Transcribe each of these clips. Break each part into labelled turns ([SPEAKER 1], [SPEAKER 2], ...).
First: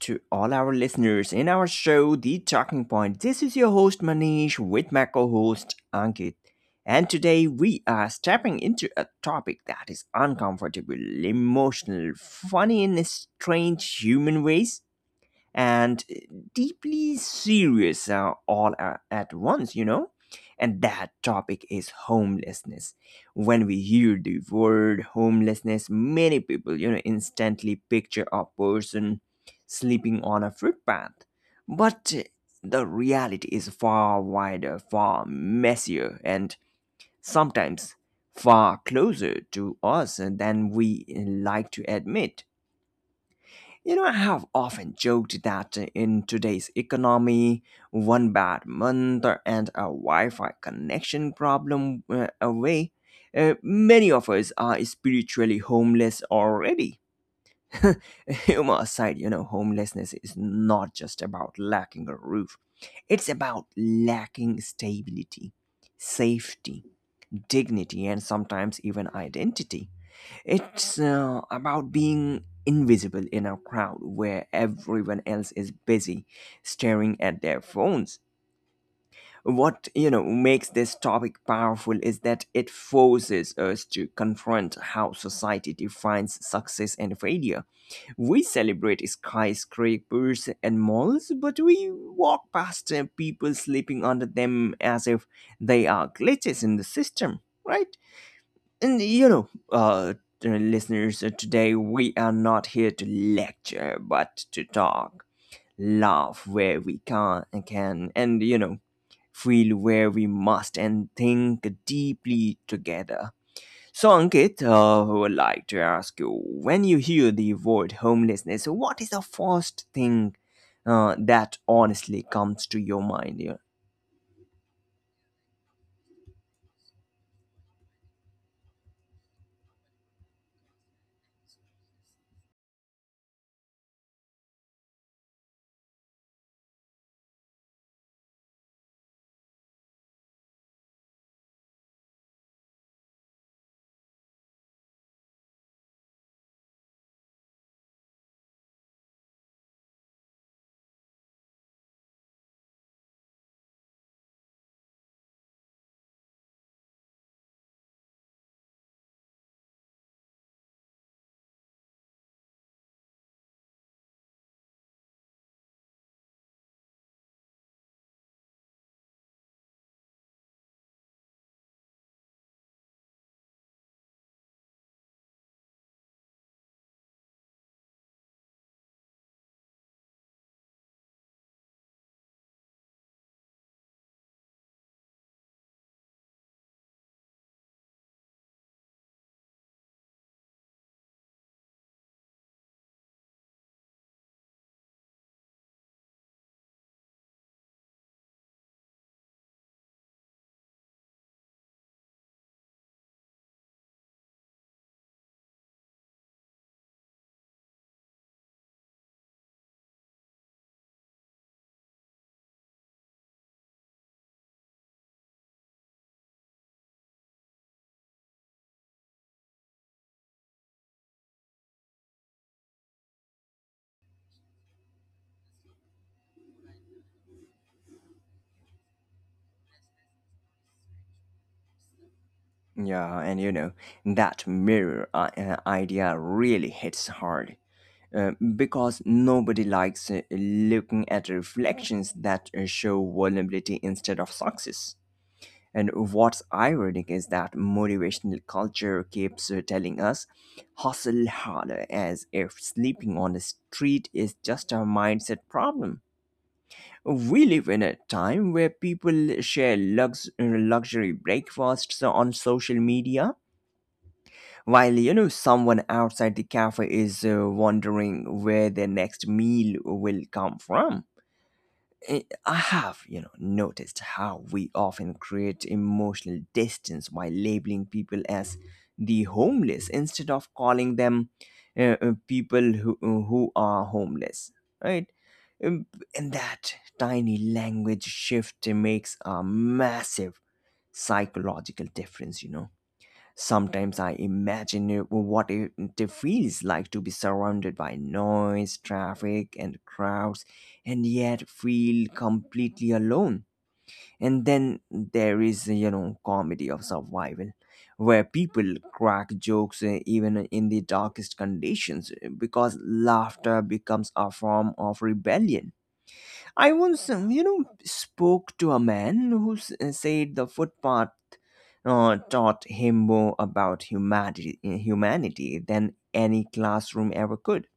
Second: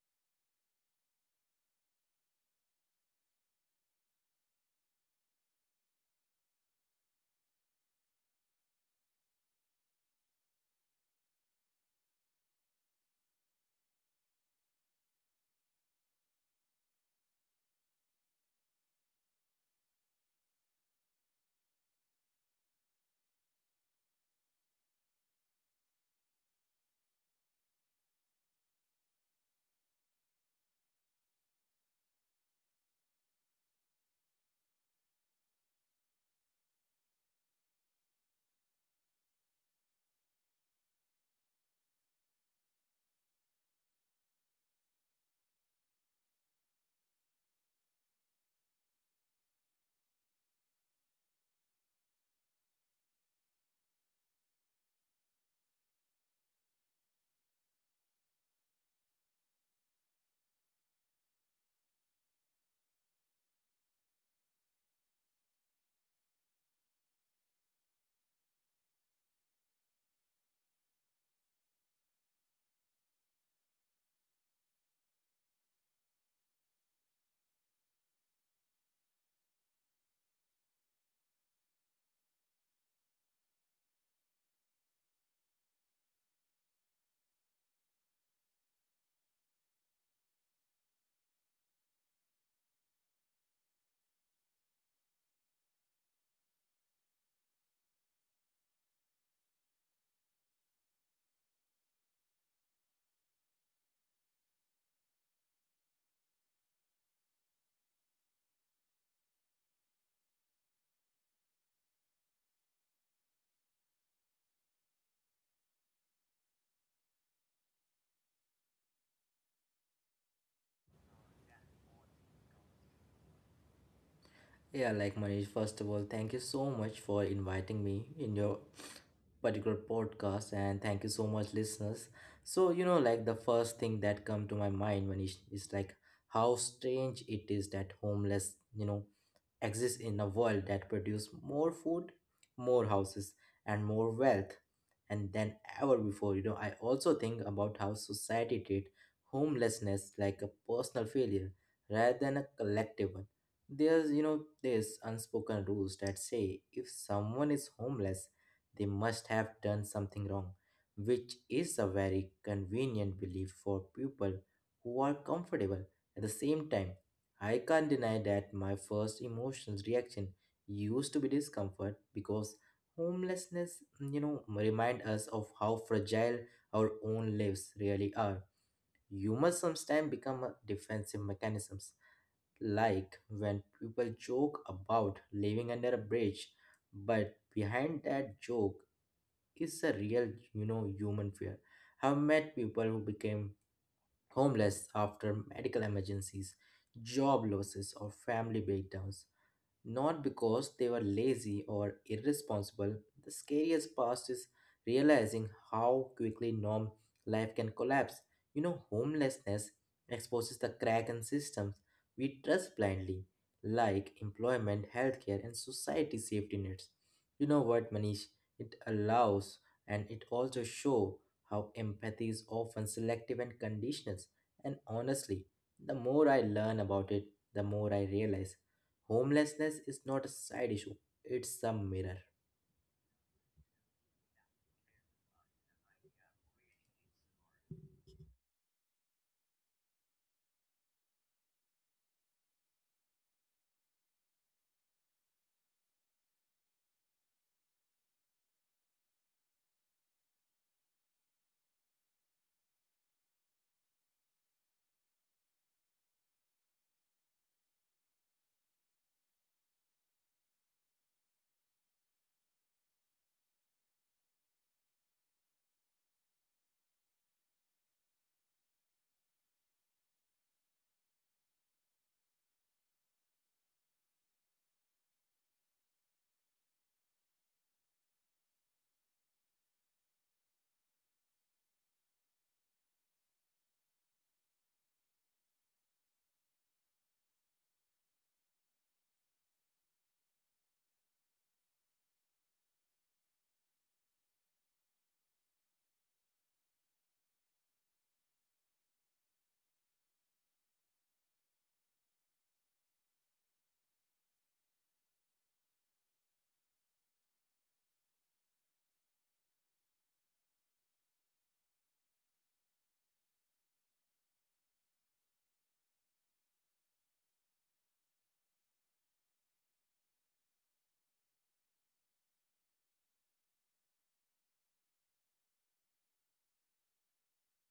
[SPEAKER 1] to all our listeners in our show, The Talking Point. This is your host Manish with my co host Ankit. And today we are stepping into a topic that is uncomfortable, emotional, funny in strange human ways, and deeply serious all at once, you know? And that topic is homelessness. When we hear the word homelessness, many people, you know, instantly picture a person sleeping on a footpath. But the reality is far wider, far messier, and sometimes far closer to us than we like to admit. You know, I have often joked that in today's economy, one bad month and a Wi Fi connection problem away, many of us are spiritually homeless already. Humor aside, you know, homelessness is not just about lacking a roof, it's about lacking stability, safety, dignity, and sometimes even identity. It's about being invisible in a crowd where everyone else is busy staring at their phones. What, you know, makes this topic powerful is that it forces us to confront how society defines success and failure. We celebrate skyscrapers and malls, but we walk past people sleeping under them as if they are glitches in the system, right? And you know, listeners, today we are not here to lecture, but to talk, laugh where we can, and you know, feel where we must, and think deeply together. So, Ankit, I would like to ask you: when you hear the word homelessness, what is the first thing that honestly comes to your mind?
[SPEAKER 2] Yeah, like Manish, first of all, thank you so much for inviting me in your particular podcast, and thank you so much listeners. So, you know, like the first thing that come to my mind, Manish, is like how strange it is that homeless, you know, exist in a world that produces more food, more houses, and more wealth and than ever before. You know, I also think about how society treat homelessness like a personal failure rather than a collective one. There's unspoken rules that say if someone is homeless, they must have done something wrong, which is a very convenient belief for people who are comfortable. At the same time, I can't deny that my first emotions reaction used to be discomfort because homelessness, you know, remind us of how fragile our own lives really are. Humor sometimes become a defensive mechanisms, like when people joke about living under a bridge, but behind that joke is a real, you know, human fear. I've met people who became homeless after medical emergencies, job losses, or family breakdowns. Not because they were lazy or irresponsible, the scariest part is realizing how quickly norm life can collapse. You know, homelessness exposes the crack in systems we trust blindly, like employment, healthcare, and society safety nets. You know what, Manish? It allows and it also shows how empathy is often selective and conditional. And honestly, the more I learn about it, the more I realize homelessness is not a side issue, it's a mirror.
[SPEAKER 1] Yeah, and you know, that mirror idea really hits hard because nobody likes looking at reflections that show vulnerability instead of success. And what's ironic is that motivational culture keeps telling us hustle harder as if sleeping on the street is just a mindset problem. We live in a time where people share luxury breakfasts on social media while, you know, someone outside the cafe is wondering where their next meal will come from. Eh, I have, you know, noticed how we often create emotional distance by labeling people as the homeless instead of calling them people who are homeless, right? Um, and that tiny language shift makes a massive psychological difference, you know. Sometimes I imagine well, what it feels like to be surrounded by noise, traffic, and crowds, and yet feel completely alone. And then there is, you know, comedy of survival, where people crack jokes even in the darkest conditions because laughter becomes a form of rebellion. I once, you know, spoke to a man who said the footpath taught him more about humanity than any classroom ever could.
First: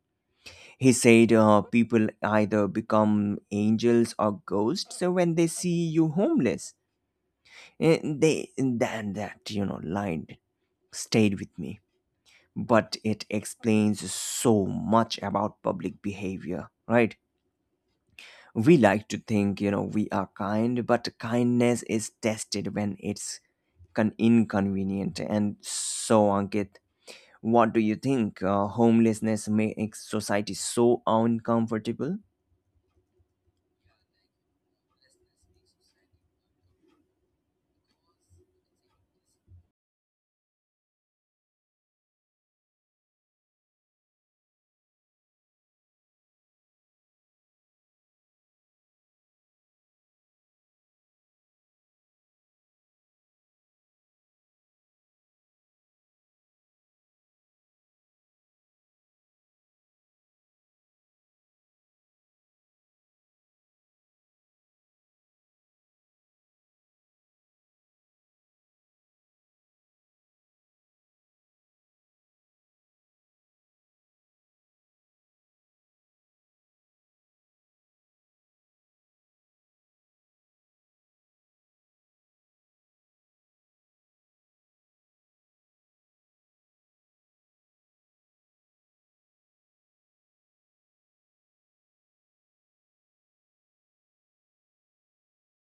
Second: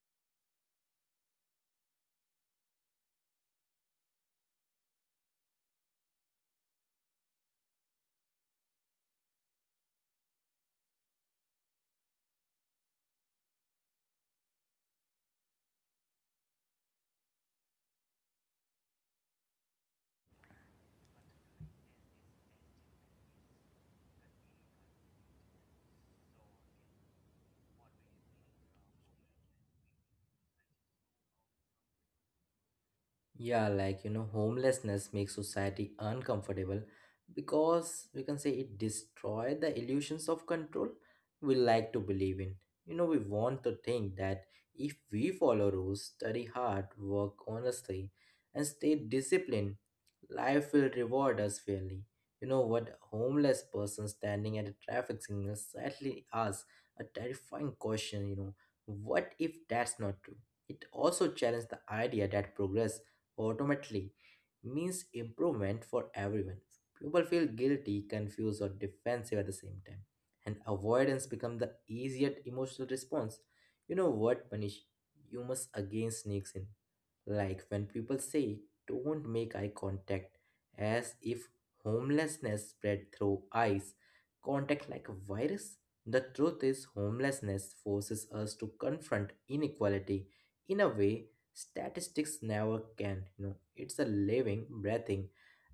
[SPEAKER 1] He said people either become angels or ghosts when they see you homeless. And they then that, you know, line stayed with me, but it explains so much about public behavior, right? We like to think, you know, we are kind, but kindness is tested when it's inconvenient. And so, Ankit, what do you think? Homelessness makes society so uncomfortable?
[SPEAKER 2] Yeah, like you know, homelessness makes society uncomfortable because we can say it destroys the illusions of control we like to believe in. You know, we want to think that if we follow rules, study hard, work honestly, and stay disciplined, life will reward us fairly. You know what, homeless person standing at a traffic signal sadly asks a terrifying question, you know, what if that's not true? It also challenged the idea that progress automatically means improvement for everyone. People feel guilty, confused, or defensive at the same time, and avoidance becomes the easier emotional response. You know what, Manish? You must again sneaks in. Like when people say, don't make eye contact, as if homelessness spread through eyes, contact like a virus. The truth is, homelessness forces us to confront inequality in a way statistics never can, you know. It's a living, breathing,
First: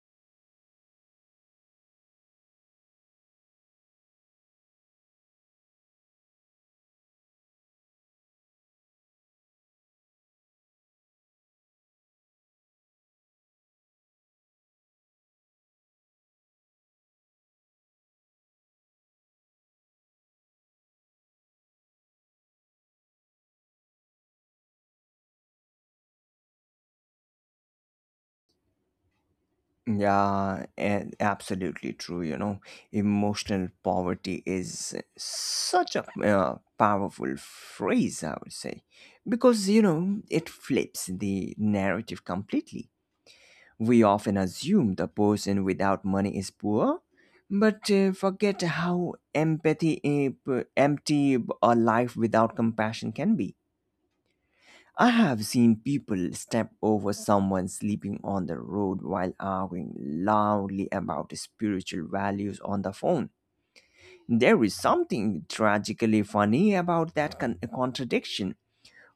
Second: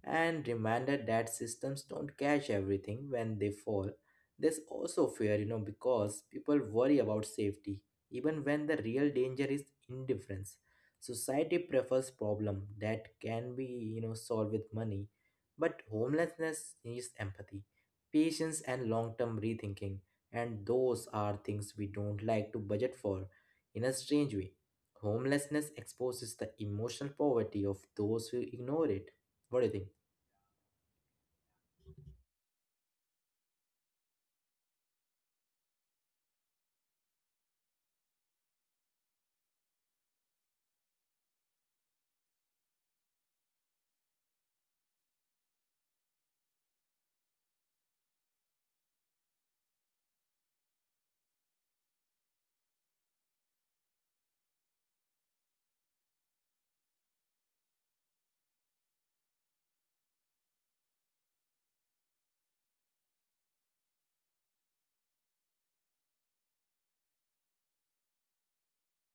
[SPEAKER 2] and reminder that systems don't catch everything when they fall. There's also fear, you know, because people worry about safety, even when the real danger is indifference. Society prefers problem that can be, you know, solved with money, but homelessness needs empathy, patience, and long-term rethinking, and those are things we don't like to budget for. In a strange way, homelessness exposes the emotional poverty of those who ignore it. What do you think?
[SPEAKER 1] Yeah, and absolutely true. You know, emotional poverty is such a powerful phrase, I would say, because, you know, it flips the narrative completely. We often assume the person without money is poor, but forget how empathy empty a life without compassion can be. I have seen people step over someone sleeping on the road while arguing loudly about spiritual values on the phone. There is something tragically funny about that contradiction.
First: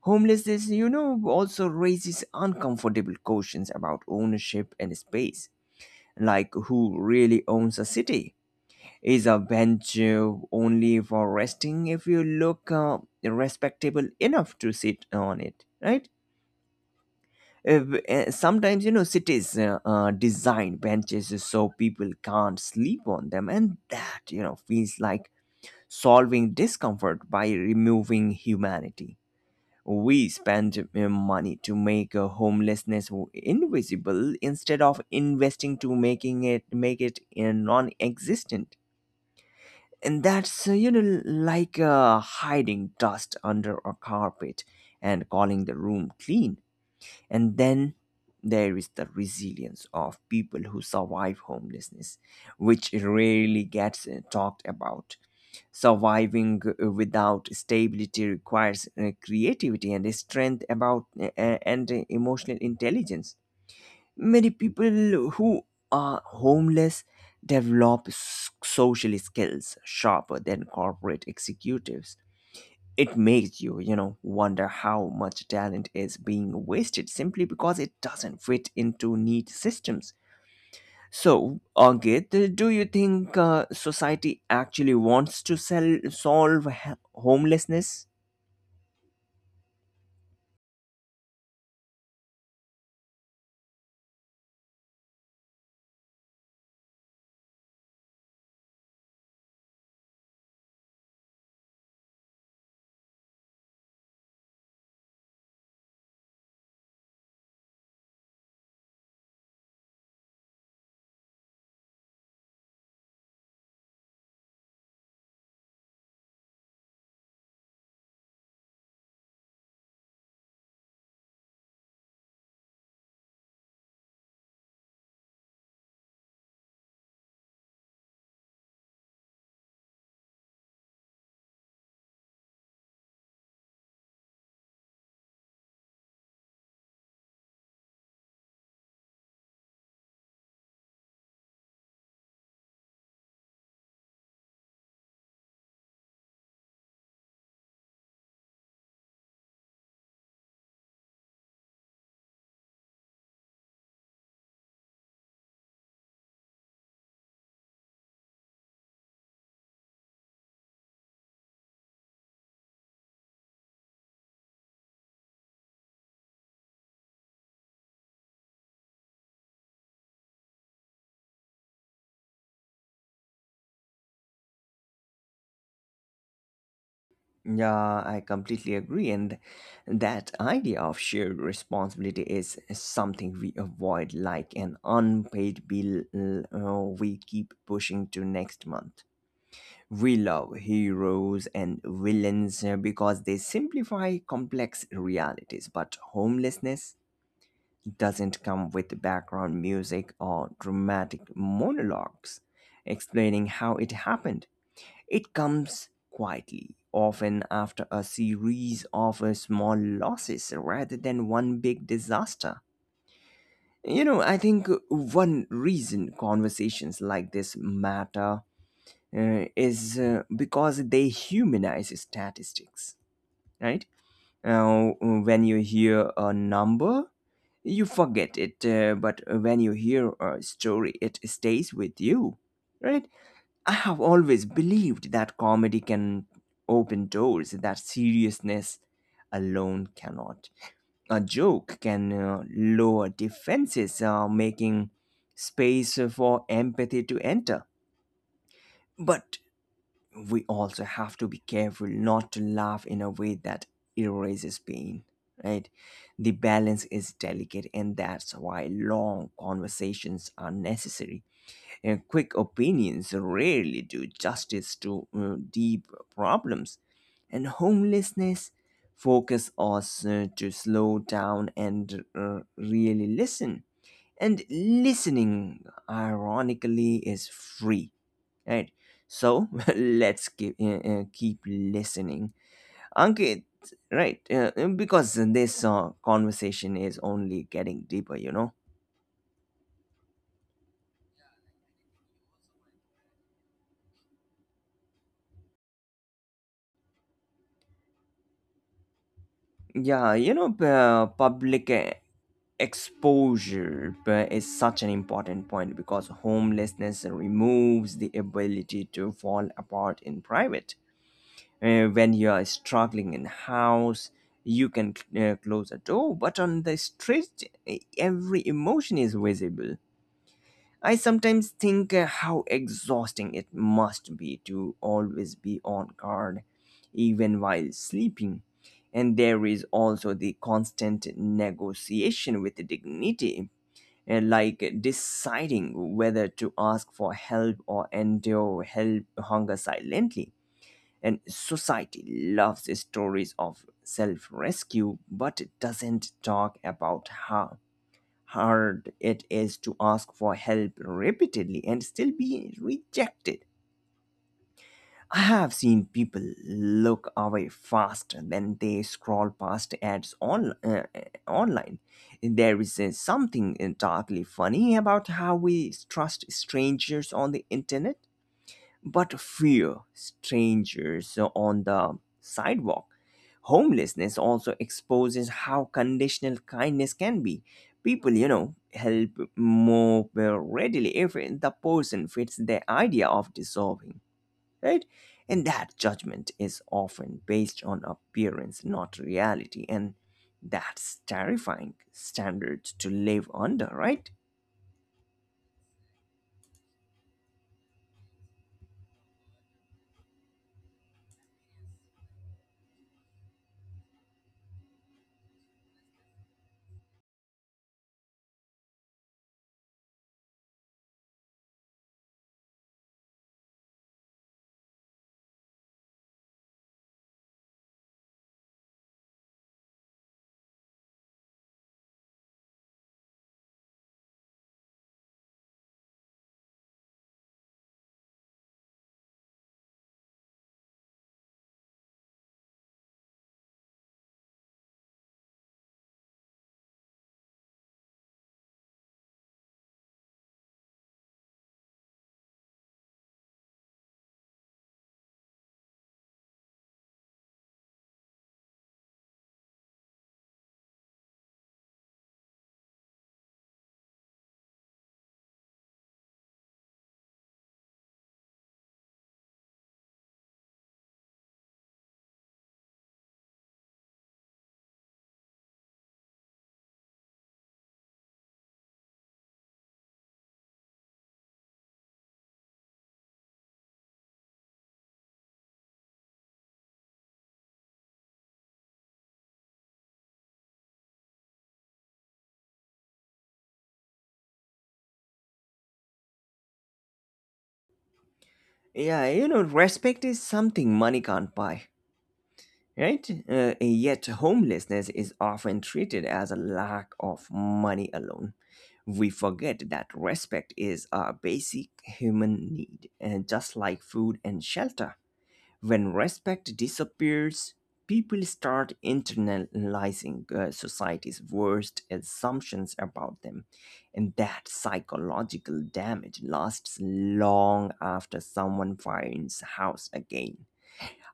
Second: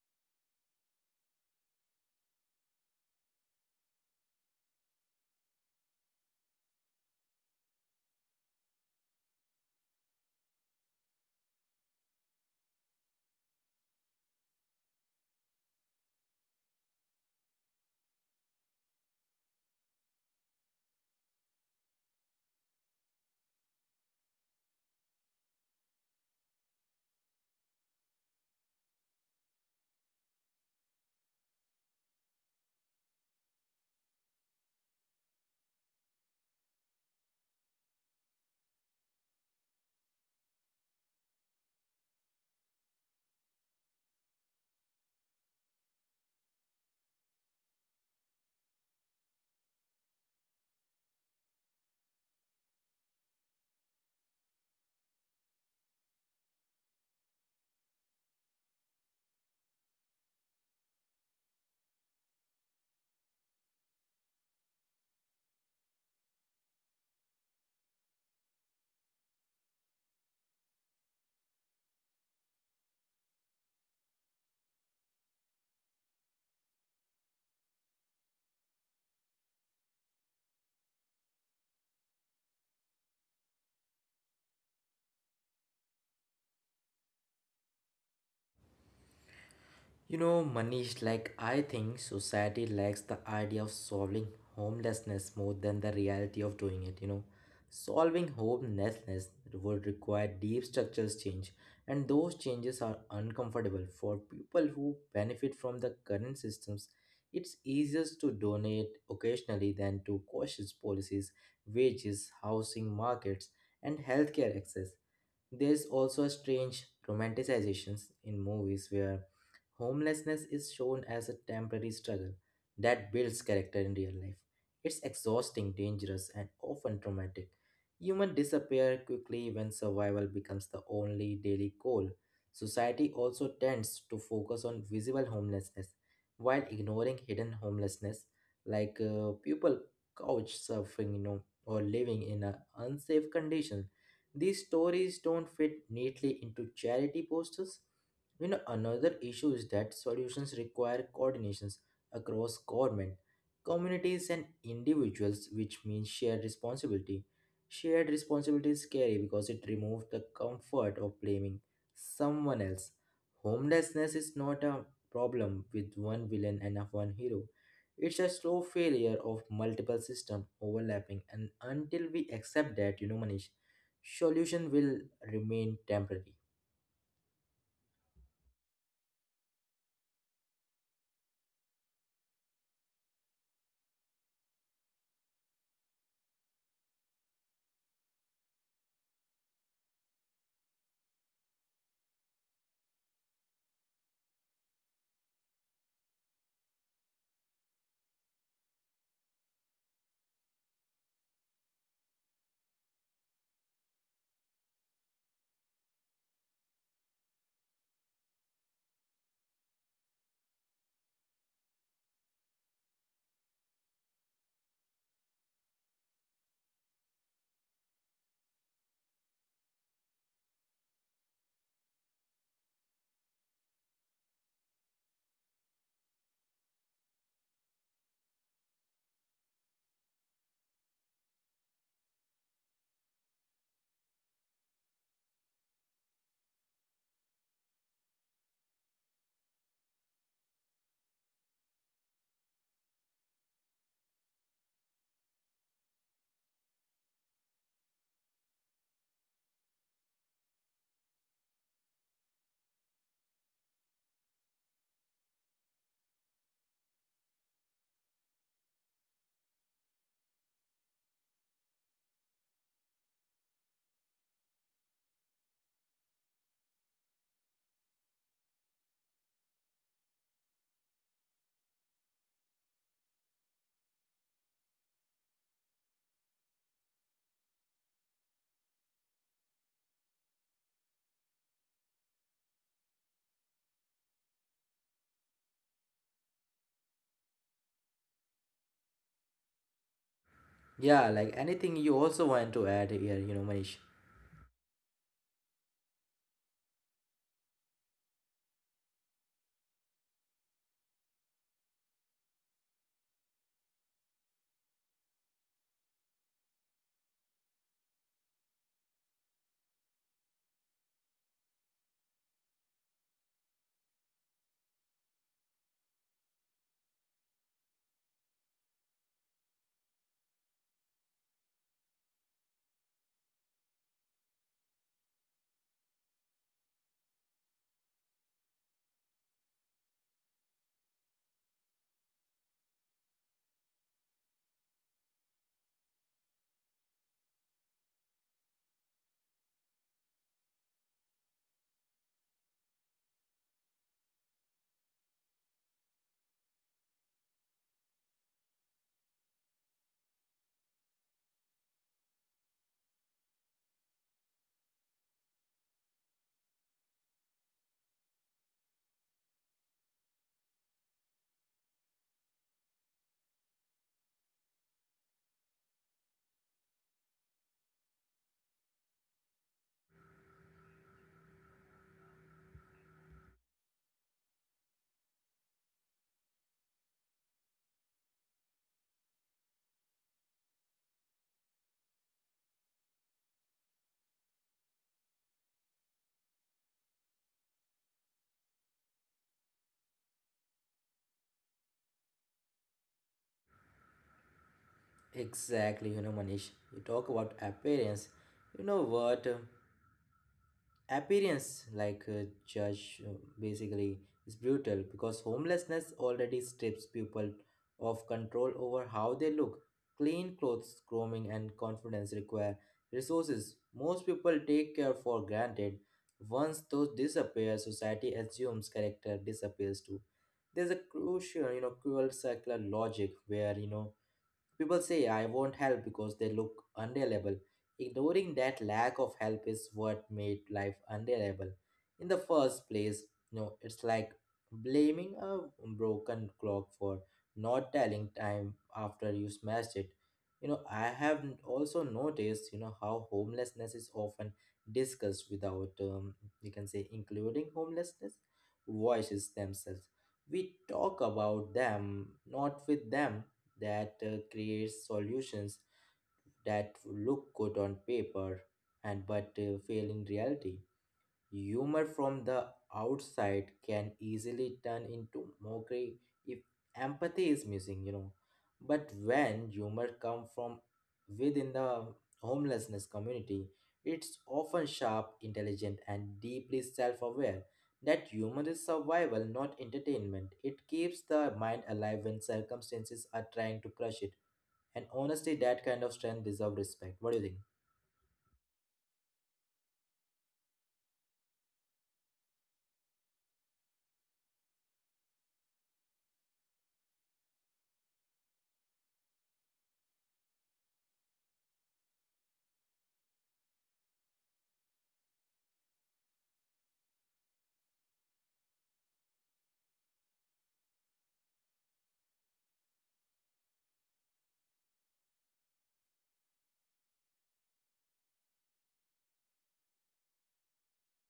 [SPEAKER 1] Homelessness, you know, also raises uncomfortable questions about ownership and space, like who really owns a city? Is a bench only for resting if you look respectable enough to sit on it, right? If, Sometimes, you know, cities design benches so people can't sleep on them, and that, you know, feels like solving discomfort by removing humanity. We spend money to make homelessness invisible instead of investing to making it make it non-existent. And that's you know, like hiding dust under a carpet and calling the room clean. And then there is the resilience of people who survive homelessness, which rarely gets talked about. Surviving without stability requires creativity and strength about and emotional intelligence. Many people who are homeless develop social skills sharper than corporate executives. It makes you, you know, wonder how much talent is being wasted simply because it doesn't fit into neat systems. So, Ankit, do you think society actually wants to solve homelessness?
[SPEAKER 2] You know, Manish, like I think society lacks the idea of solving homelessness more than the reality of doing it, you know. Solving homelessness would require deep structures change, and those changes are uncomfortable for people who benefit from the current systems. It's easier to donate occasionally than to cautious policies, wages, housing markets, and healthcare access. There's also a strange romanticizations in movies where homelessness is shown as a temporary struggle that builds character in real life. It's exhausting, dangerous, and often traumatic. Humans disappear quickly when survival becomes the only daily goal. Society also tends to focus on visible homelessness while ignoring hidden homelessness, like people couch surfing, you know, or living in an unsafe condition. These stories don't fit neatly into charity posters. You know, another issue is that solutions require coordinations across government, communities, and individuals, which means shared responsibility. Shared responsibility is scary because it removes the comfort of blaming someone else. Homelessness is not a problem with one villain and a one hero. It's a slow failure of multiple systems overlapping, and until we accept that, you know, Manish, solution will remain temporary.
[SPEAKER 1] Yeah, I completely agree. And that idea of shared responsibility is something we avoid like an unpaid bill uh, we keep pushing to next month. We love heroes and villains because they simplify complex realities, but homelessness doesn't come with background music or dramatic monologues explaining how it happened. It comes quietly, often after a series of small losses rather than one big disaster. You know, I think one reason conversations like this matter is because they humanize statistics, right? Now, when you hear a number, you forget it, but when you hear a story, it stays with you, right? I have always believed that comedy can open doors that seriousness alone cannot. A joke can lower defenses, making space for empathy to enter. But we also have to be careful not to laugh in a way that erases pain, right? The balance is delicate, and that's why long conversations are necessary, and quick opinions rarely do justice to deep problems. And homelessness focus us to slow down and really listen, and listening, ironically, is free, right? So let's keep listening, Ankit, right? Because this conversation is only getting deeper, you know.
[SPEAKER 2] Yeah, like anything you also want to add here, you know, Manish.
[SPEAKER 1] Yeah, you know, public exposure is such an important point because homelessness removes the ability to fall apart in private. When you are struggling in house, you can close a door, but on the street every emotion is visible. I sometimes think how exhausting it must be to always be on guard, even while sleeping. And there is also the constant negotiation with dignity, like deciding whether to ask for help or endure help hunger silently. And society loves stories of self rescue but doesn't talk about how hard it is to ask for help repeatedly and still be rejected. I have seen people look away faster than they scroll past ads online. There is something darkly funny about how we trust strangers on the internet, but fear strangers on the sidewalk. Homelessness also exposes how conditional kindness can be. People, you know, help more well readily if the person fits their idea of deserving, right? And that judgment is often based on appearance, not reality. And that's terrifying standard to live under, right?
[SPEAKER 2] Exactly, you know, Manish. You talk about appearance. You know what? Appearance like a judge, basically, is brutal because homelessness already strips people of control over how they look. Clean clothes, grooming, and confidence require resources most people take care for granted. Once those disappear, society assumes character disappears too. There's a crucial, you know, cruel circular logic where, you know, people say, I won't help because they look unreliable. Ignoring that lack of help is what made life unreliable. In the first place, you know, it's like blaming a broken clock for not telling time after you smashed it. You know, I have also noticed, you know, how homelessness is often discussed without, you can say, including homelessness voices themselves. We talk about them, not with them. That creates solutions that look good on paper, and but fail in reality. Humor from the outside can easily turn into mockery if empathy is missing, you know. But when humor comes from within the homelessness community, it's often sharp, intelligent, and deeply self aware. That humor is survival, not entertainment. It keeps the mind alive when circumstances are trying to crush it. And honestly, that kind of strength deserves respect. What do you think?
[SPEAKER 1] Yeah, you know, respect is something money can't buy, right? Yet homelessness is often treated as a lack of money alone. We forget that respect is a basic human need, and just like food and shelter. When respect disappears, people start internalizing society's worst assumptions about them, and that psychological damage lasts long after someone finds house again.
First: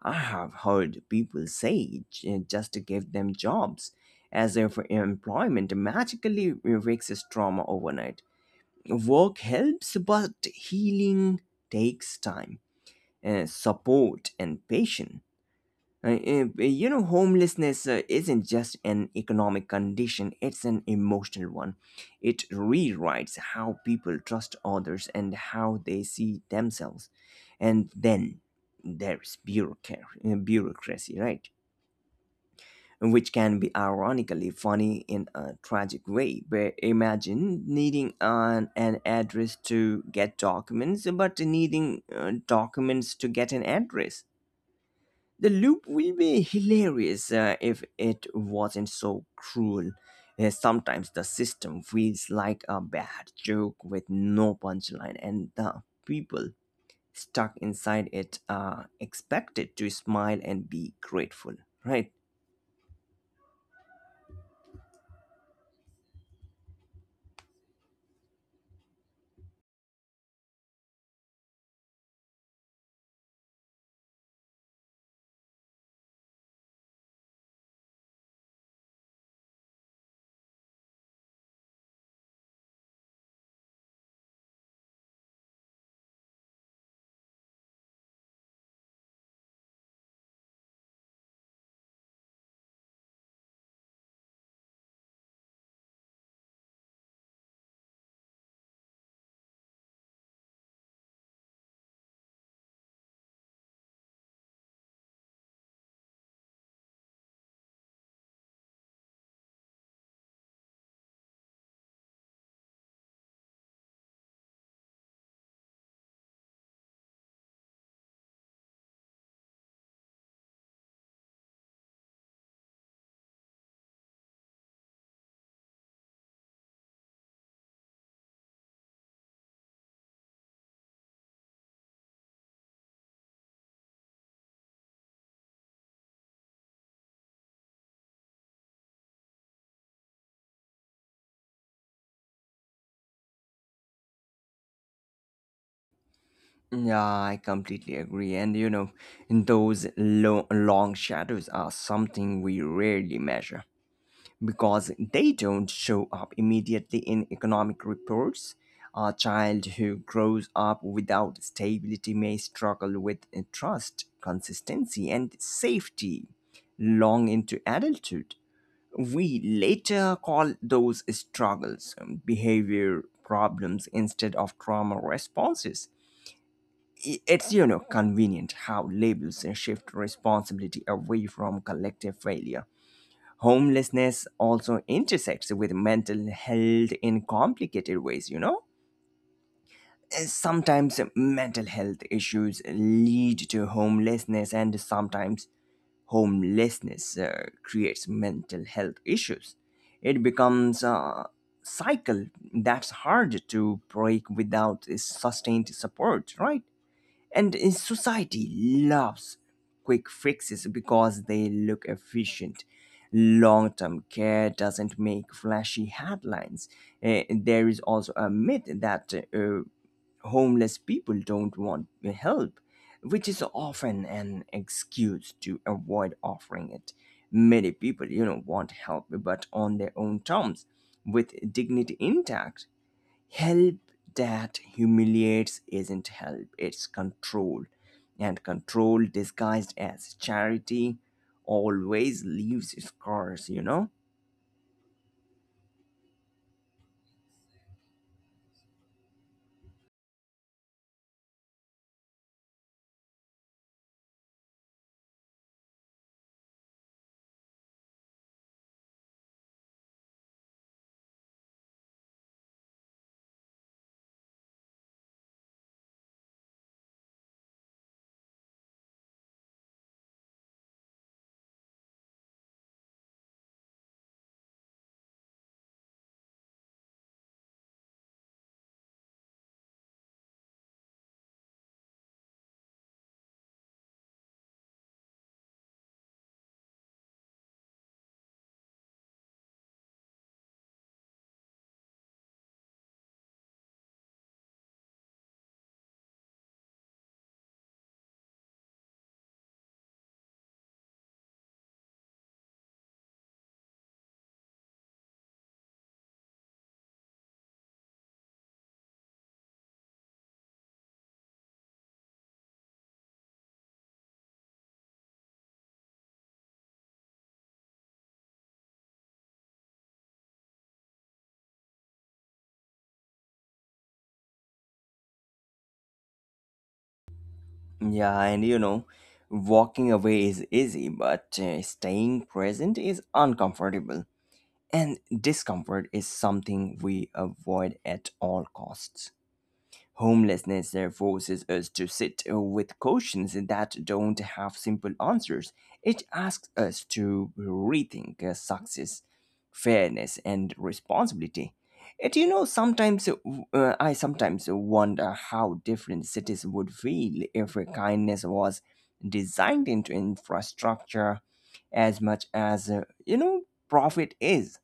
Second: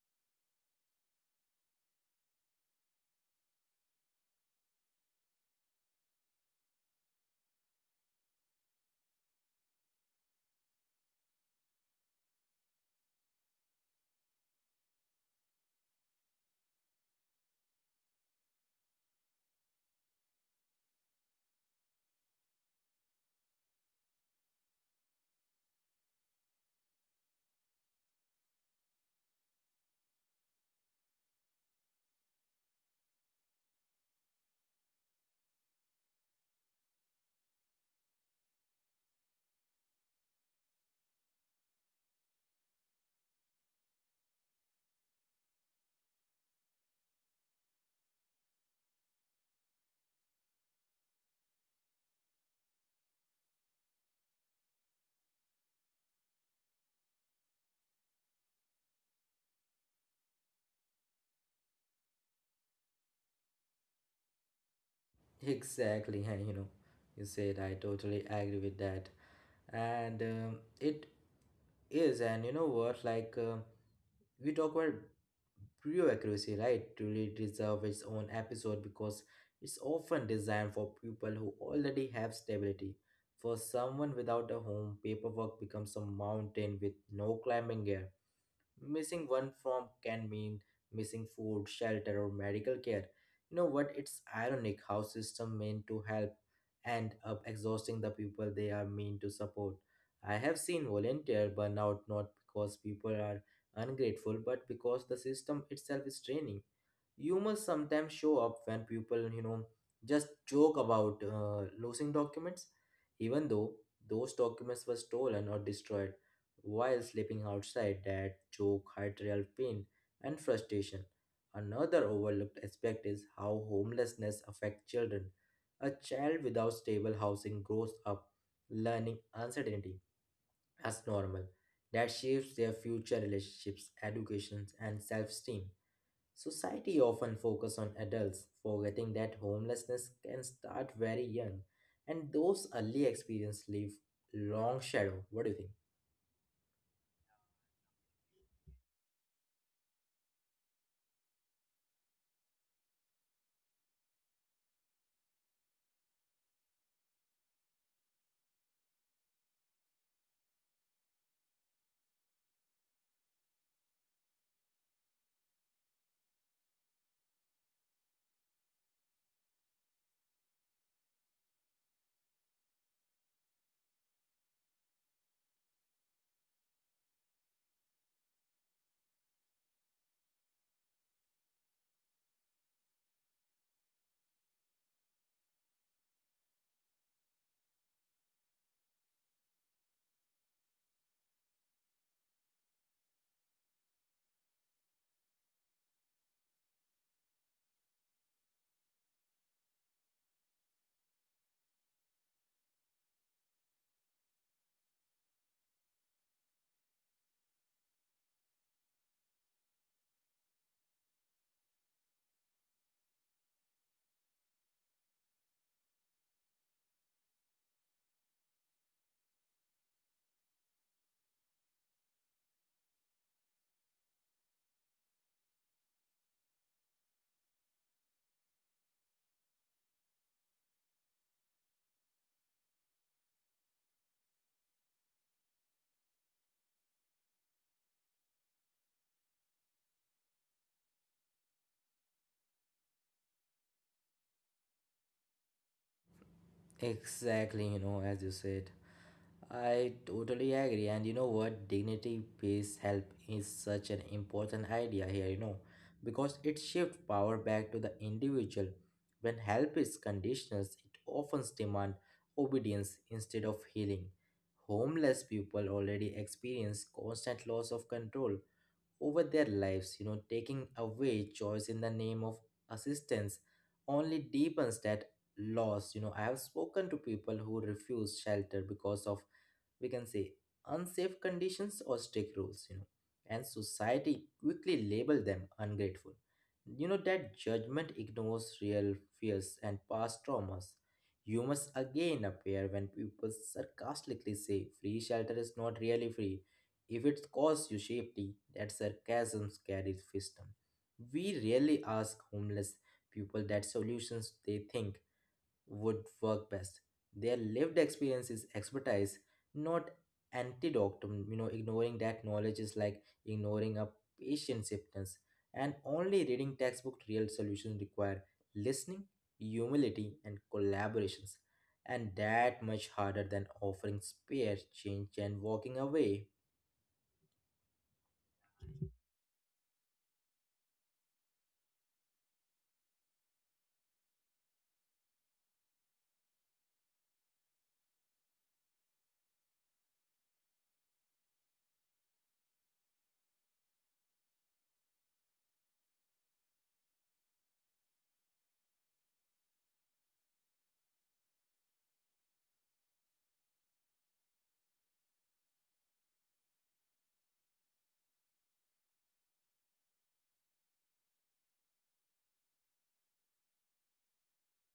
[SPEAKER 1] I have heard people say just to give them jobs, as if employment magically fixes trauma overnight. Work helps, but healing takes time, support, and patience. You know, homelessness isn't just an economic condition, it's an emotional one. It rewrites how people trust others and how they see themselves. And then there's bureaucracy, right? Which can be ironically funny in a tragic way. Where imagine needing an address to get documents, but needing documents to get an address. The loop will be hilarious if it wasn't so cruel. Sometimes the system feels like a bad joke with no punchline, and the people stuck inside it are expected to smile and be grateful, right?
[SPEAKER 2] Exactly, and you know, you said I totally agree with that, and it is, and you know what, like we talk about pure accuracy, right? To really deserve its own episode because it's often designed for people who already have stability. For someone without a home, paperwork becomes a mountain with no climbing gear. Missing one from can mean missing food, shelter, or medical care. You know what? It's ironic how system meant to help end up exhausting the people they are meant to support. I have seen volunteer burnout not because people are ungrateful, but because the system itself is draining. Humor sometimes show up when people, you know, just joke about losing documents, even though those documents were stolen or destroyed. While sleeping outside, that joke hides real pain and frustration. Another overlooked aspect is how homelessness affects children. A child without stable housing grows up learning uncertainty as normal. That shapes their future relationships, educations, and self-esteem. Society often focus on adults, forgetting that homelessness can start very young, and those early experiences leave long shadow. What do you think?
[SPEAKER 1] Yeah, I completely agree. And you know, those long shadows are something we rarely measure, because they don't show up immediately in economic reports. A child who grows up without stability may struggle with trust, consistency, and safety long into adulthood. We later call those struggles behavior problems instead of trauma responses. It's, you know, convenient how labels shift responsibility away from collective failure. Homelessness also intersects with mental health in complicated ways, you know? Sometimes mental health issues lead to homelessness, and sometimes homelessness creates mental health issues. It becomes a cycle that's hard to break without sustained support, right? And society loves quick fixes because they look efficient. Long term care doesn't make flashy headlines. There is also a myth that homeless people don't want help, which is often an excuse to avoid offering it. Many people, you know, want help, but on their own terms, with dignity intact. Help that humiliates isn't help, it's control. And control disguised as charity always leaves scars, you know?
[SPEAKER 2] Exactly, you know, as you said. I totally agree. And you know what? Dignity based help is such an important idea here, you know, because it shifts power back to the individual. When help is conditional, it often demands obedience instead of healing. Homeless people already experience constant loss of control over their lives, you know, taking away choice in the name of assistance only deepens that loss. You know, I have spoken to people who refuse shelter because of, we can say, unsafe conditions or strict rules, you know, and society quickly label them ungrateful. You know, that judgment ignores real fears and past traumas. Humors again appear when people sarcastically say free shelter is not really free if it costs you safety. That sarcasm carries wisdom. We rarely ask homeless people that solutions they think would work best. Their lived experience is expertise, not antidotum. You know, ignoring that knowledge is like ignoring a patient sickness. And only reading textbook real solutions require listening, humility, and collaborations, and that much harder than offering spare change and walking away.
[SPEAKER 1] Yeah, and you know, walking away is easy, but staying present is uncomfortable. And discomfort is something we avoid at all costs. Homelessness forces us to sit with questions that don't have simple answers. It asks us to rethink success, fairness, and responsibility. And you know, sometimes I sometimes wonder how different cities would feel if kindness was designed into infrastructure as much as you know profit is.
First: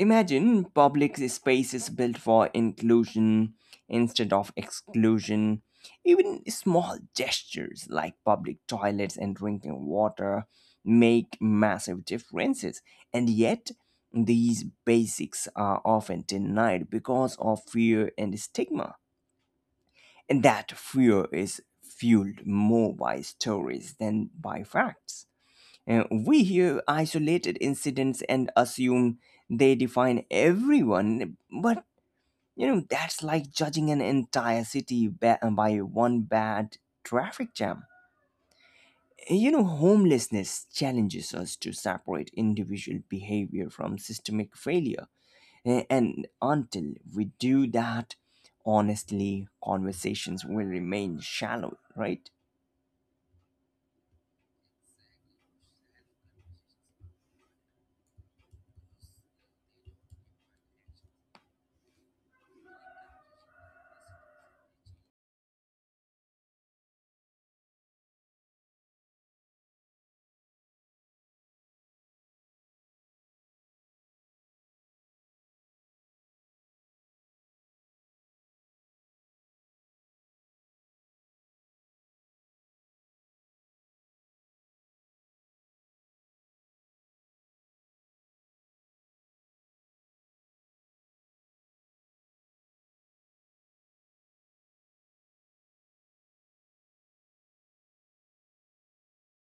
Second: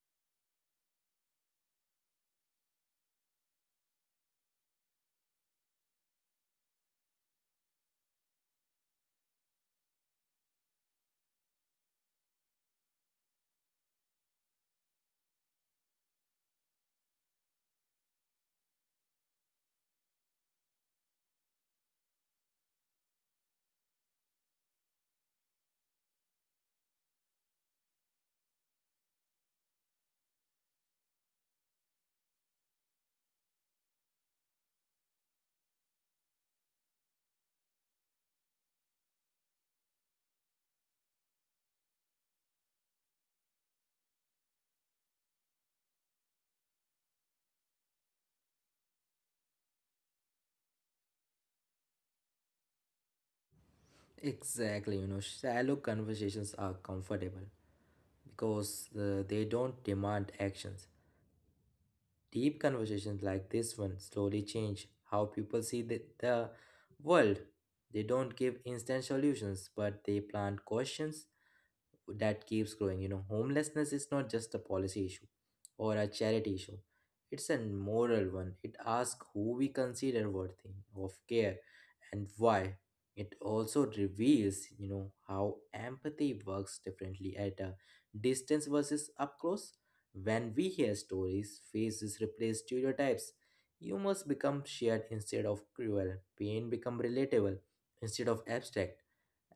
[SPEAKER 1] Imagine public spaces built for inclusion instead of exclusion. Even small gestures like public toilets and drinking water make massive differences. And yet, these basics are often denied because of fear and stigma. And that fear is fueled more by stories than by facts. We hear isolated incidents and assume they define everyone, but you know, that's like judging an entire city by one bad traffic jam. You know, homelessness challenges us to separate individual behavior from systemic failure. And until we do that, honestly, conversations will remain shallow, right?
[SPEAKER 2] Exactly, you know, shallow conversations are comfortable because they don't demand actions. Deep conversations like this one slowly change how people see the world. They don't give instant solutions, but they plant questions that keeps growing. You know, homelessness is not just a policy issue or a charity issue, it's a moral one. It asks who we consider worthy of care and why. It also reveals, you know, how empathy works differently at a distance versus up close. When we hear stories, faces replace stereotypes. You must become shared instead of cruel. Pain become relatable instead of abstract,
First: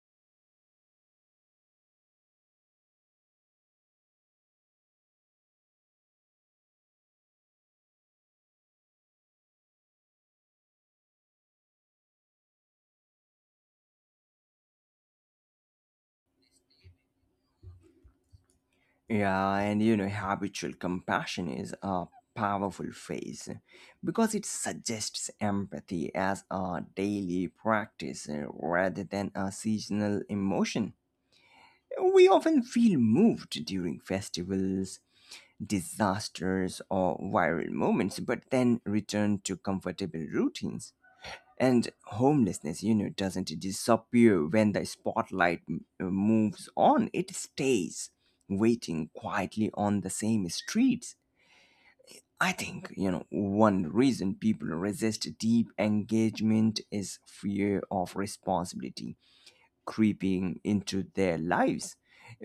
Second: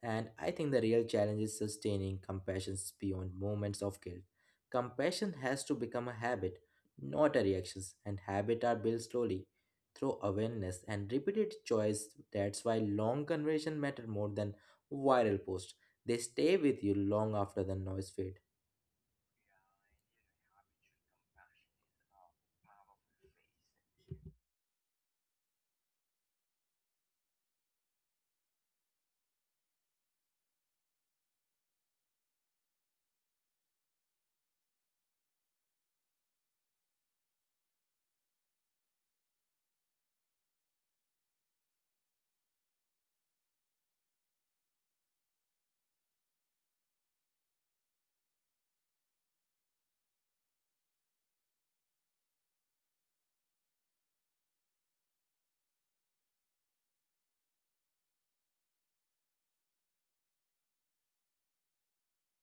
[SPEAKER 2] and I think the real challenge is sustaining compassion beyond moments of guilt. Compassion has to become a habit, not a reaction, and habits are built slowly through awareness and repeated choice. That's why long conversation matter more than viral posts. They stay with you long after the noise fade.
[SPEAKER 1] Yeah, and you know, habitual compassion is a powerful phrase because it suggests empathy as a daily practice rather than a seasonal emotion. We often feel moved during festivals, disasters, or viral moments, but then return to comfortable routines, and homelessness, you know, doesn't disappear when the spotlight moves on. It stays waiting quietly on the same streets. I think, you know, one reason people resist deep engagement is fear of responsibility creeping into their lives.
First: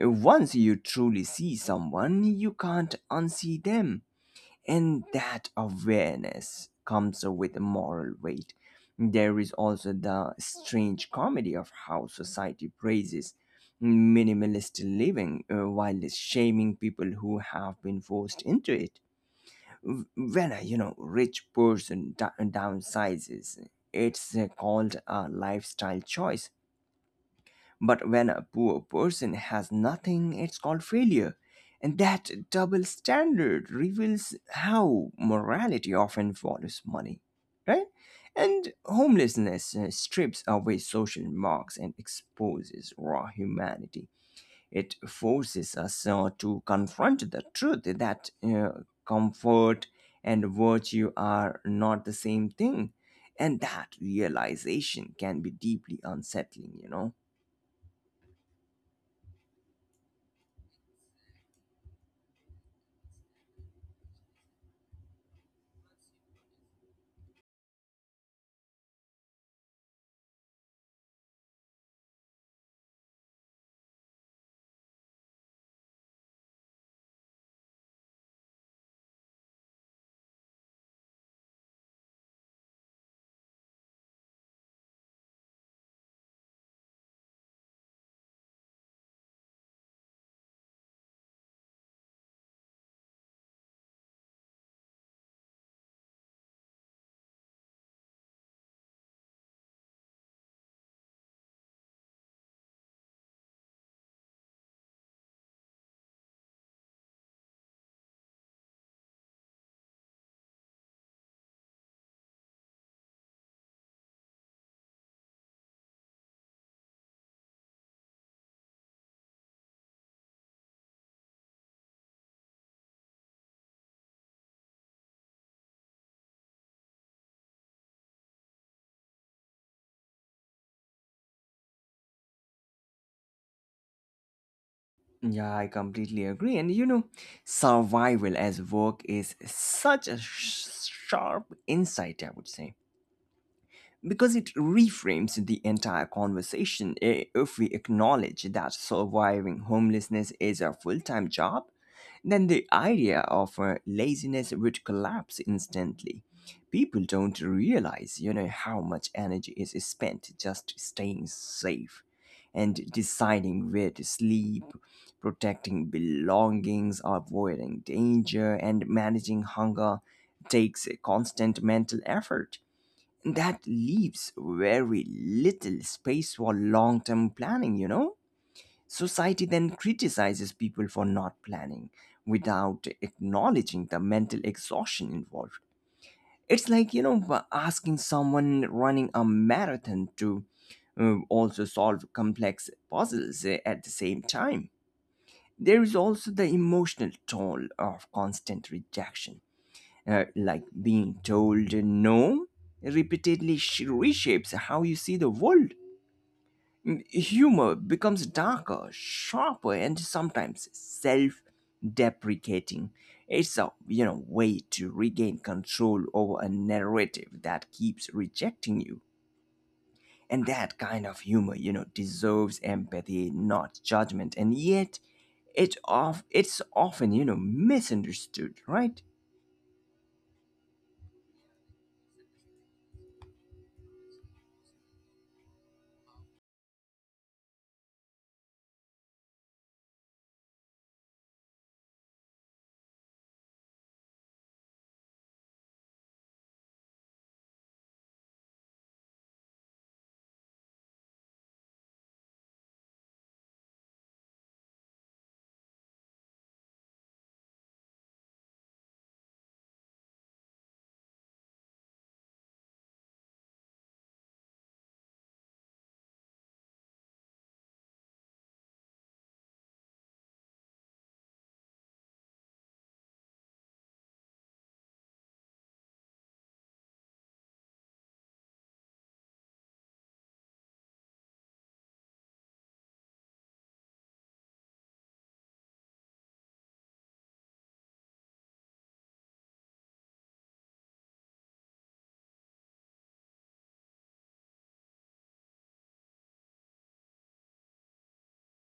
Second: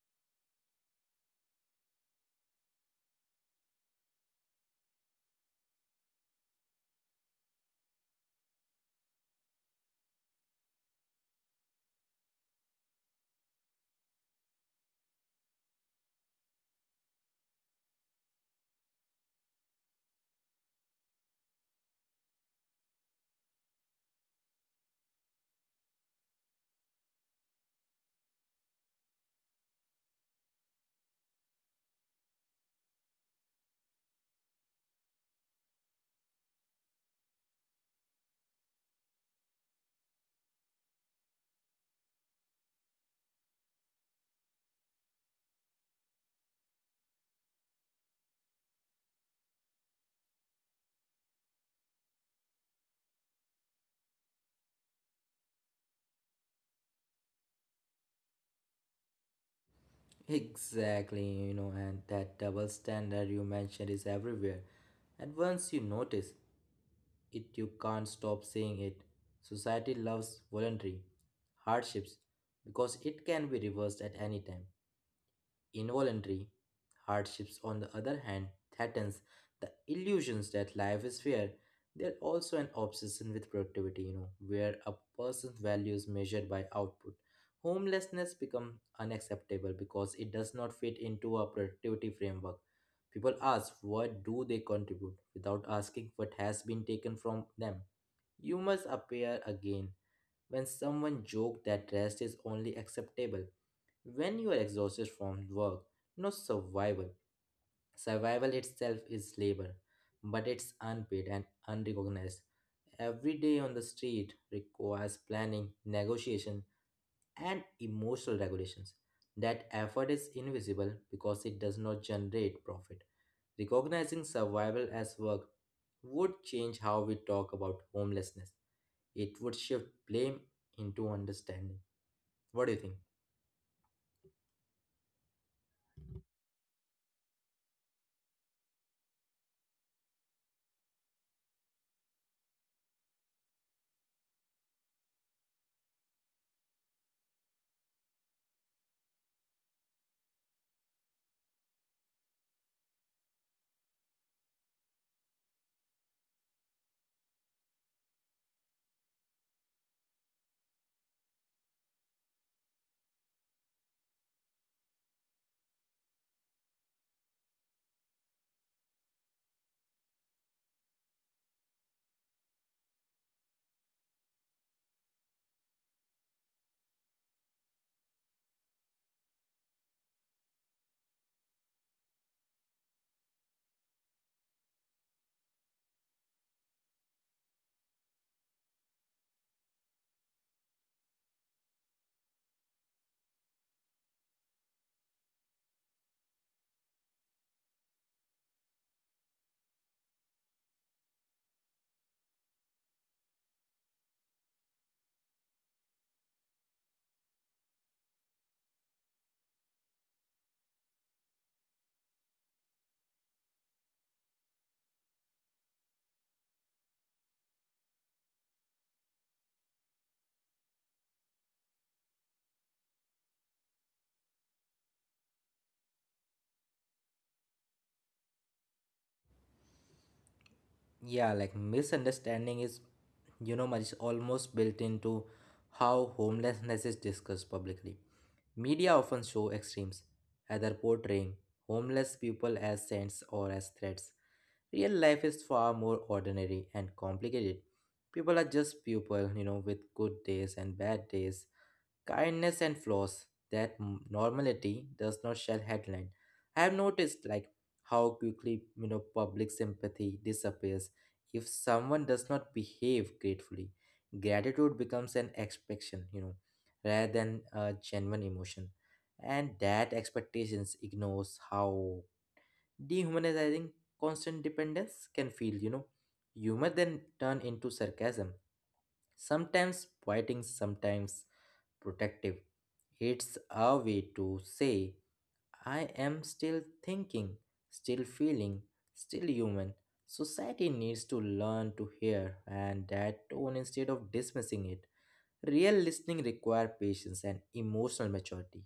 [SPEAKER 1] Once you truly see someone, you can't unsee them, and that awareness comes with moral weight. There is also the strange comedy of how society praises minimalist living while shaming people who have been forced into it. When a, you know, rich person downsizes, it's called a lifestyle choice, but when a poor person has nothing, it's called failure. And that double standard reveals how morality often follows money, right? And homelessness strips away social marks and exposes raw humanity. It forces us to confront the truth that comfort and virtue are not the same thing. And that realization can be deeply unsettling, you know.
[SPEAKER 2] Exactly, you know, and that double standard you mentioned is everywhere. And once you notice it, you can't stop saying it. Society loves voluntary hardships because it can be reversed at any time. Involuntary hardships, on the other hand, threatens the illusions that life is fair. They're also an obsession with productivity, you know, where a person's value is measured by output. Homelessness becomes unacceptable because it does not fit into a productivity framework. People ask what do they contribute without asking what has been taken from them. You must appear again. When someone joked that rest is only acceptable when you are exhausted from work, not survival. Survival itself is labor, but it's unpaid and unrecognized. Every day on the street requires planning, negotiation, and emotional regulations. That effort is invisible because it does not generate profit. Recognizing survival as work would change how we talk about homelessness. It would shift blame into understanding. What do you think?
[SPEAKER 1] Yeah, I completely agree. And you know, survival as work is such a sharp insight, I would say, because it reframes the entire conversation. If we acknowledge that surviving homelessness is a full-time job, then the idea of laziness would collapse instantly. People don't realize, you know, how much energy is spent just staying safe and deciding where to sleep. Protecting belongings, avoiding danger, and managing hunger takes a constant mental effort that leaves very little space for long term planning, you know? Society then criticizes people for not planning without acknowledging the mental exhaustion involved. It's like, you know, asking someone running a marathon to also solve complex puzzles at the same time. There is also the emotional toll of constant rejection, like being told no repeatedly reshapes how you see the world. Humor becomes darker, sharper, and sometimes self deprecating. It's a, you know, way to regain control over a narrative that keeps rejecting you. And that kind of humor, you know, deserves empathy, not judgment. And yet, it's often, you know, misunderstood, right?
[SPEAKER 2] Yeah, like misunderstanding is, you know, much almost built into how homelessness is discussed publicly. Media often show extremes, either portraying homeless people as saints or as threats. Real life is far more ordinary and complicated. People are just people, you know, with good days and bad days, kindness and flaws that normality does not shall headline. I have noticed, like, how quickly, you know, public sympathy disappears if someone does not behave gratefully. Gratitude becomes an expectation, you know, rather than a genuine emotion, and that expectations ignores how dehumanizing constant dependence can feel, you know. Humor then turn into sarcasm, sometimes poetic, sometimes protective. It's a way to say, I am still thinking, still feeling, still human. Society needs to learn to hear and that tone instead of dismissing it. Real listening requires patience and emotional maturity,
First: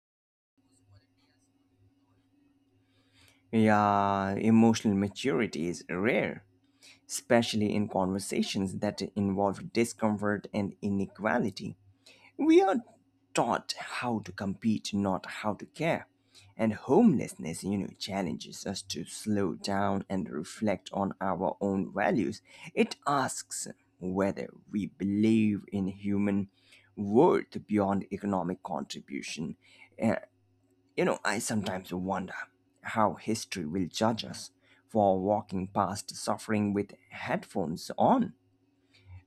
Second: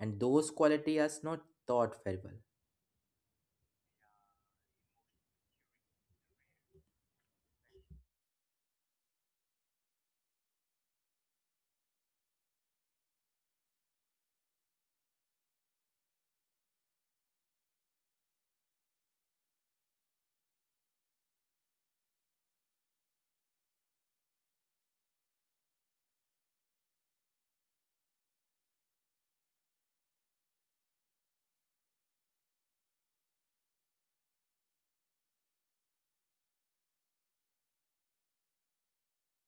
[SPEAKER 2] and those qualities are not taught very well.
[SPEAKER 1] Yeah, emotional maturity is rare, especially in conversations that involve discomfort and inequality. We are taught how to compete, not how to care. And homelessness, you know, challenges us to slow down and reflect on our own values. It asks whether we believe in human worth beyond economic contribution. eh, you know, I sometimes wonder how history will judge us for walking past suffering with headphones on.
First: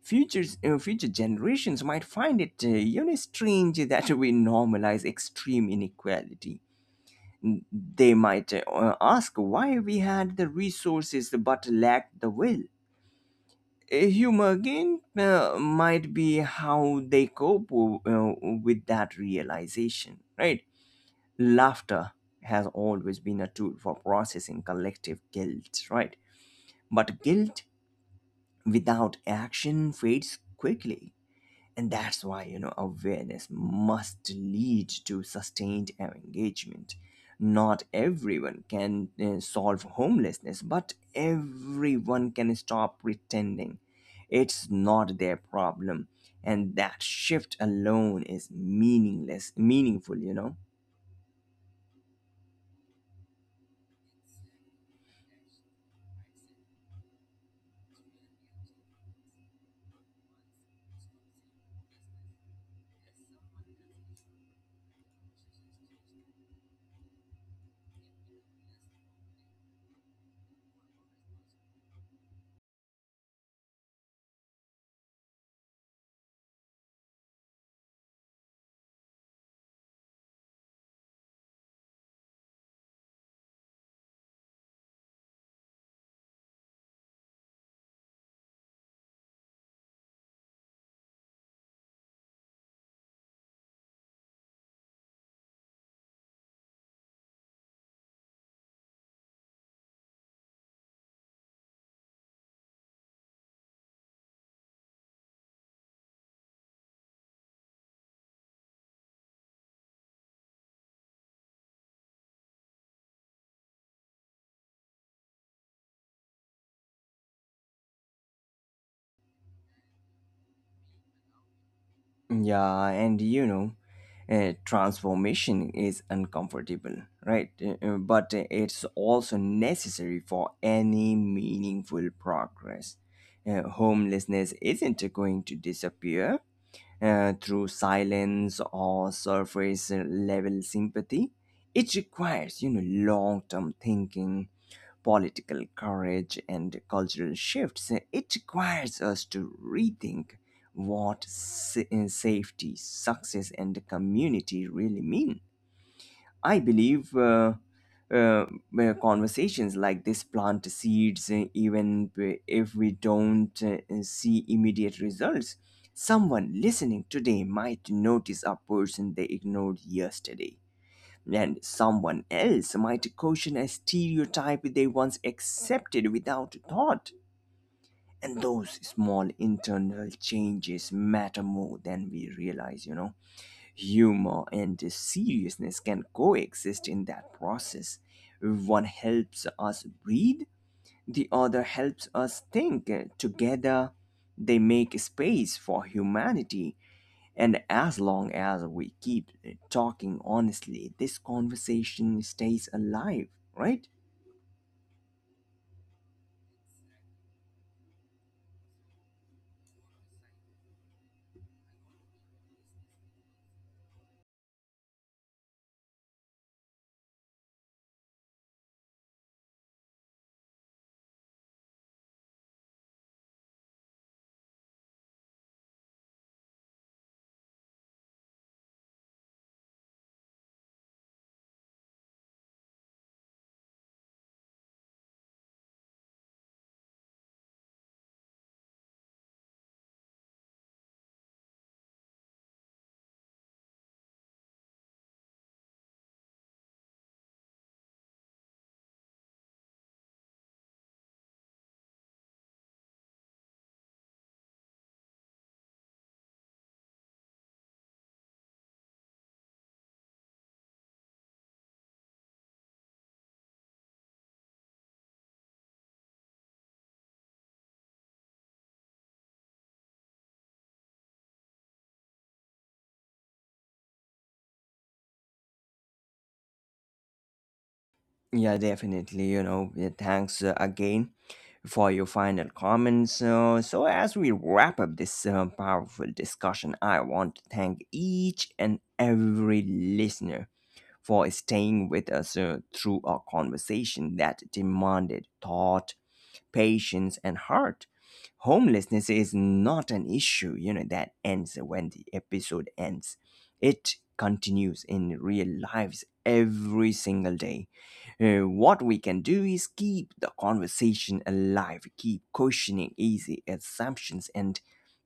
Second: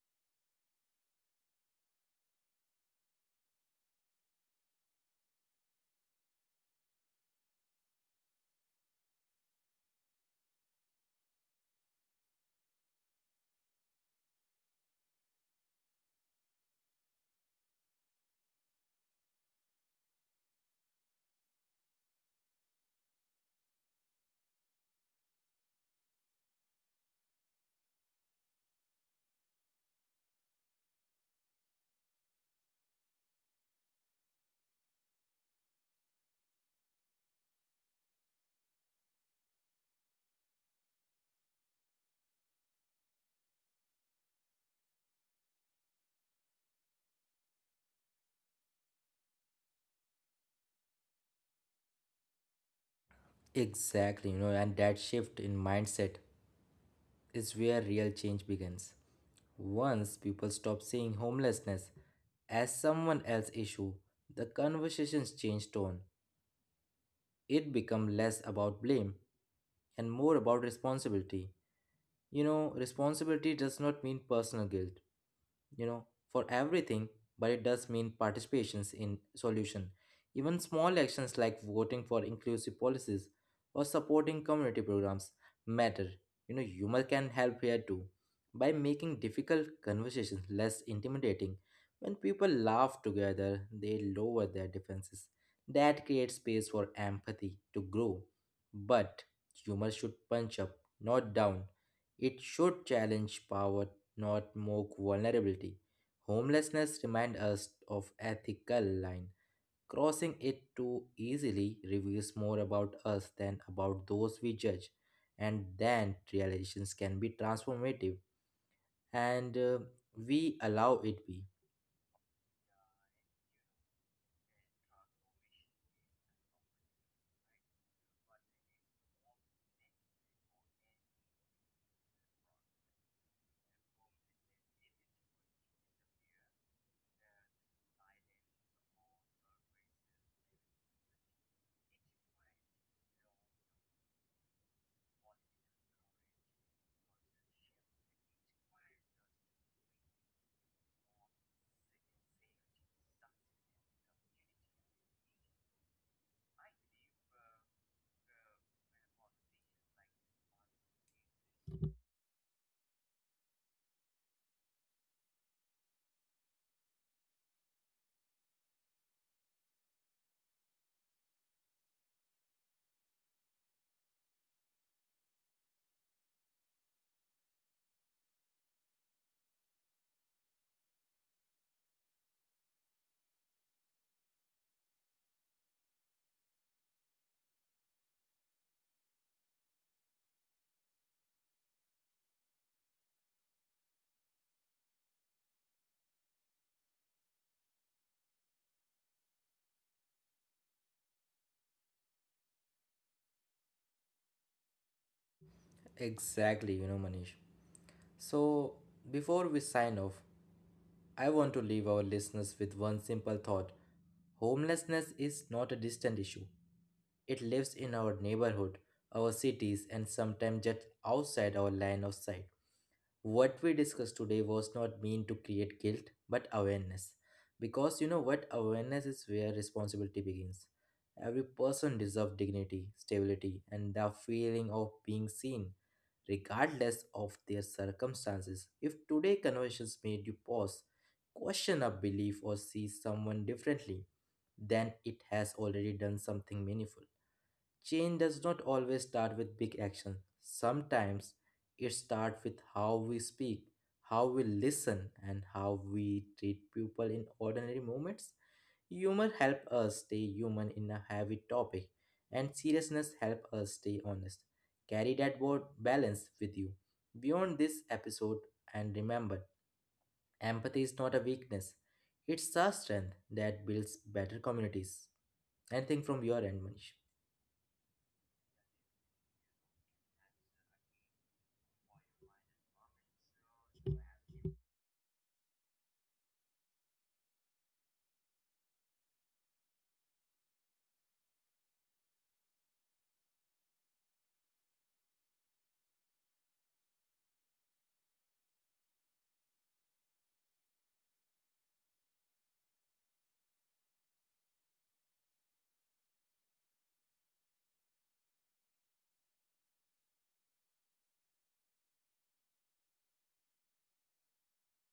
[SPEAKER 1] Future generations might find it, you know, strange that we normalize extreme inequality. They might ask why we had the resources but lacked the will. Humor again might be how they cope with that realization, right? Laughter has always been a tool for processing collective guilt, right? But guilt without action fades quickly. And that's why, you know, awareness must lead to sustained engagement. Not everyone can solve homelessness, but everyone can stop pretending it's not their problem. And that shift alone is meaningful, you know?
[SPEAKER 2] Exactly, you know, and that shift in mindset is where real change begins. Once people stop seeing homelessness as someone else's issue, the conversations change tone. It becomes less about blame and more about responsibility. You know, responsibility does not mean personal guilt, you know, for everything, but it does mean participations in solution. Even small actions like voting for inclusive policies or supporting community programs matter. You know, humor can help here too by making difficult conversations less intimidating. When people laugh together, they lower their defenses. That creates space for empathy to grow. But humor should punch up, not down. It should challenge power, not mock vulnerability. Homelessness reminds us of ethical line. Crossing it too easily reveals more about us than about those we judge. And then realizations can be transformative, and we allow it be.
[SPEAKER 1] Yeah, and you know, transformation is uncomfortable, right? But it's also necessary for any meaningful progress. Homelessness isn't going to disappear through silence or surface level sympathy. It requires, you know, long term thinking, political courage, and cultural shifts. It requires us to rethink what safety, success, and community really mean. I believe uh, conversations like this plant seeds, even if we don't see immediate results. Someone listening today might notice a person they ignored yesterday, and someone else might caution a stereotype they once accepted without thought. And those small internal changes matter more than we realize, you know. Humor and seriousness can coexist in that process. One helps us breathe, the other helps us think. Together, they make space for humanity. And as long as we keep talking honestly, this conversation stays alive, right?
[SPEAKER 2] Exactly, you know, Manish. So before we sign off, I want to leave our listeners with one simple thought. Homelessness is not a distant issue. It lives in our neighborhood, our cities, and sometimes just outside our line of sight. What we discussed today was not meant to create guilt but awareness, because, you know what, awareness is where responsibility begins. Every person deserves dignity, stability, and the feeling of being seen, regardless of their circumstances. If today conversations made you pause, question a belief, or see someone differently, then it has already done something meaningful. Change does not always start with big action. Sometimes it starts with how we speak, how we listen, and how we treat people in ordinary moments. Humor help us stay human in a heavy topic, and seriousness help us stay honest. Carry that word balance with you beyond this episode, and remember, empathy is not a weakness; it's a strength that builds better communities. Anything from your end, Manish?
[SPEAKER 1] Yeah, definitely. You know, yeah, thanks again for your final comments. So, as we wrap up this powerful discussion, I want to thank each and every listener for staying with us through a conversation that demanded thought, patience, and heart. Homelessness is not an issue, you know, that ends when the episode ends. It continues in real lives every single day. What we can do is keep the conversation alive, keep questioning easy assumptions, and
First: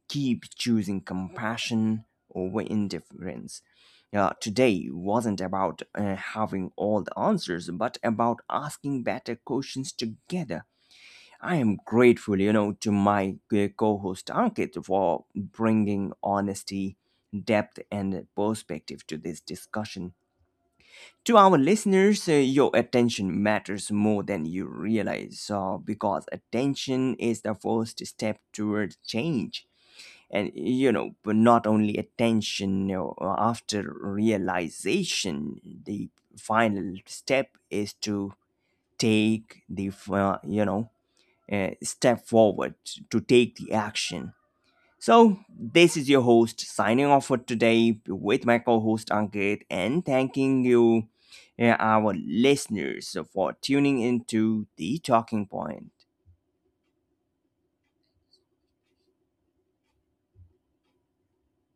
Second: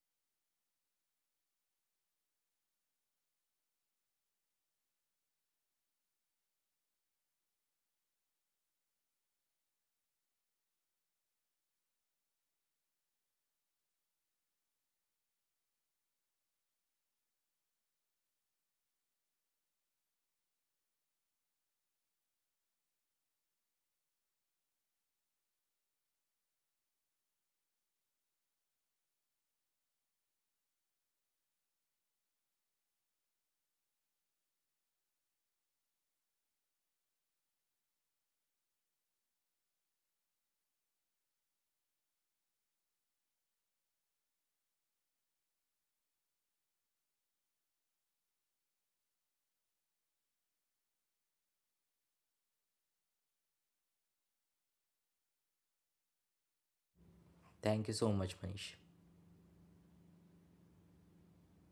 [SPEAKER 1] keep choosing compassion over indifference. Today wasn't about having all the answers, but about asking better questions together. I am grateful, you know, to my co host Ankit for bringing honesty, depth, and perspective to this discussion. To our listeners, your attention matters more than you realize, because attention is the first step towards change. And you know, but not only attention, you know, after realization the final step is to take the, step forward, to take the action. So, this is your host signing off for today with my co host Ankit and thanking you, our listeners, for tuning into the Talking Point.
[SPEAKER 2] Thank you so much, Manish.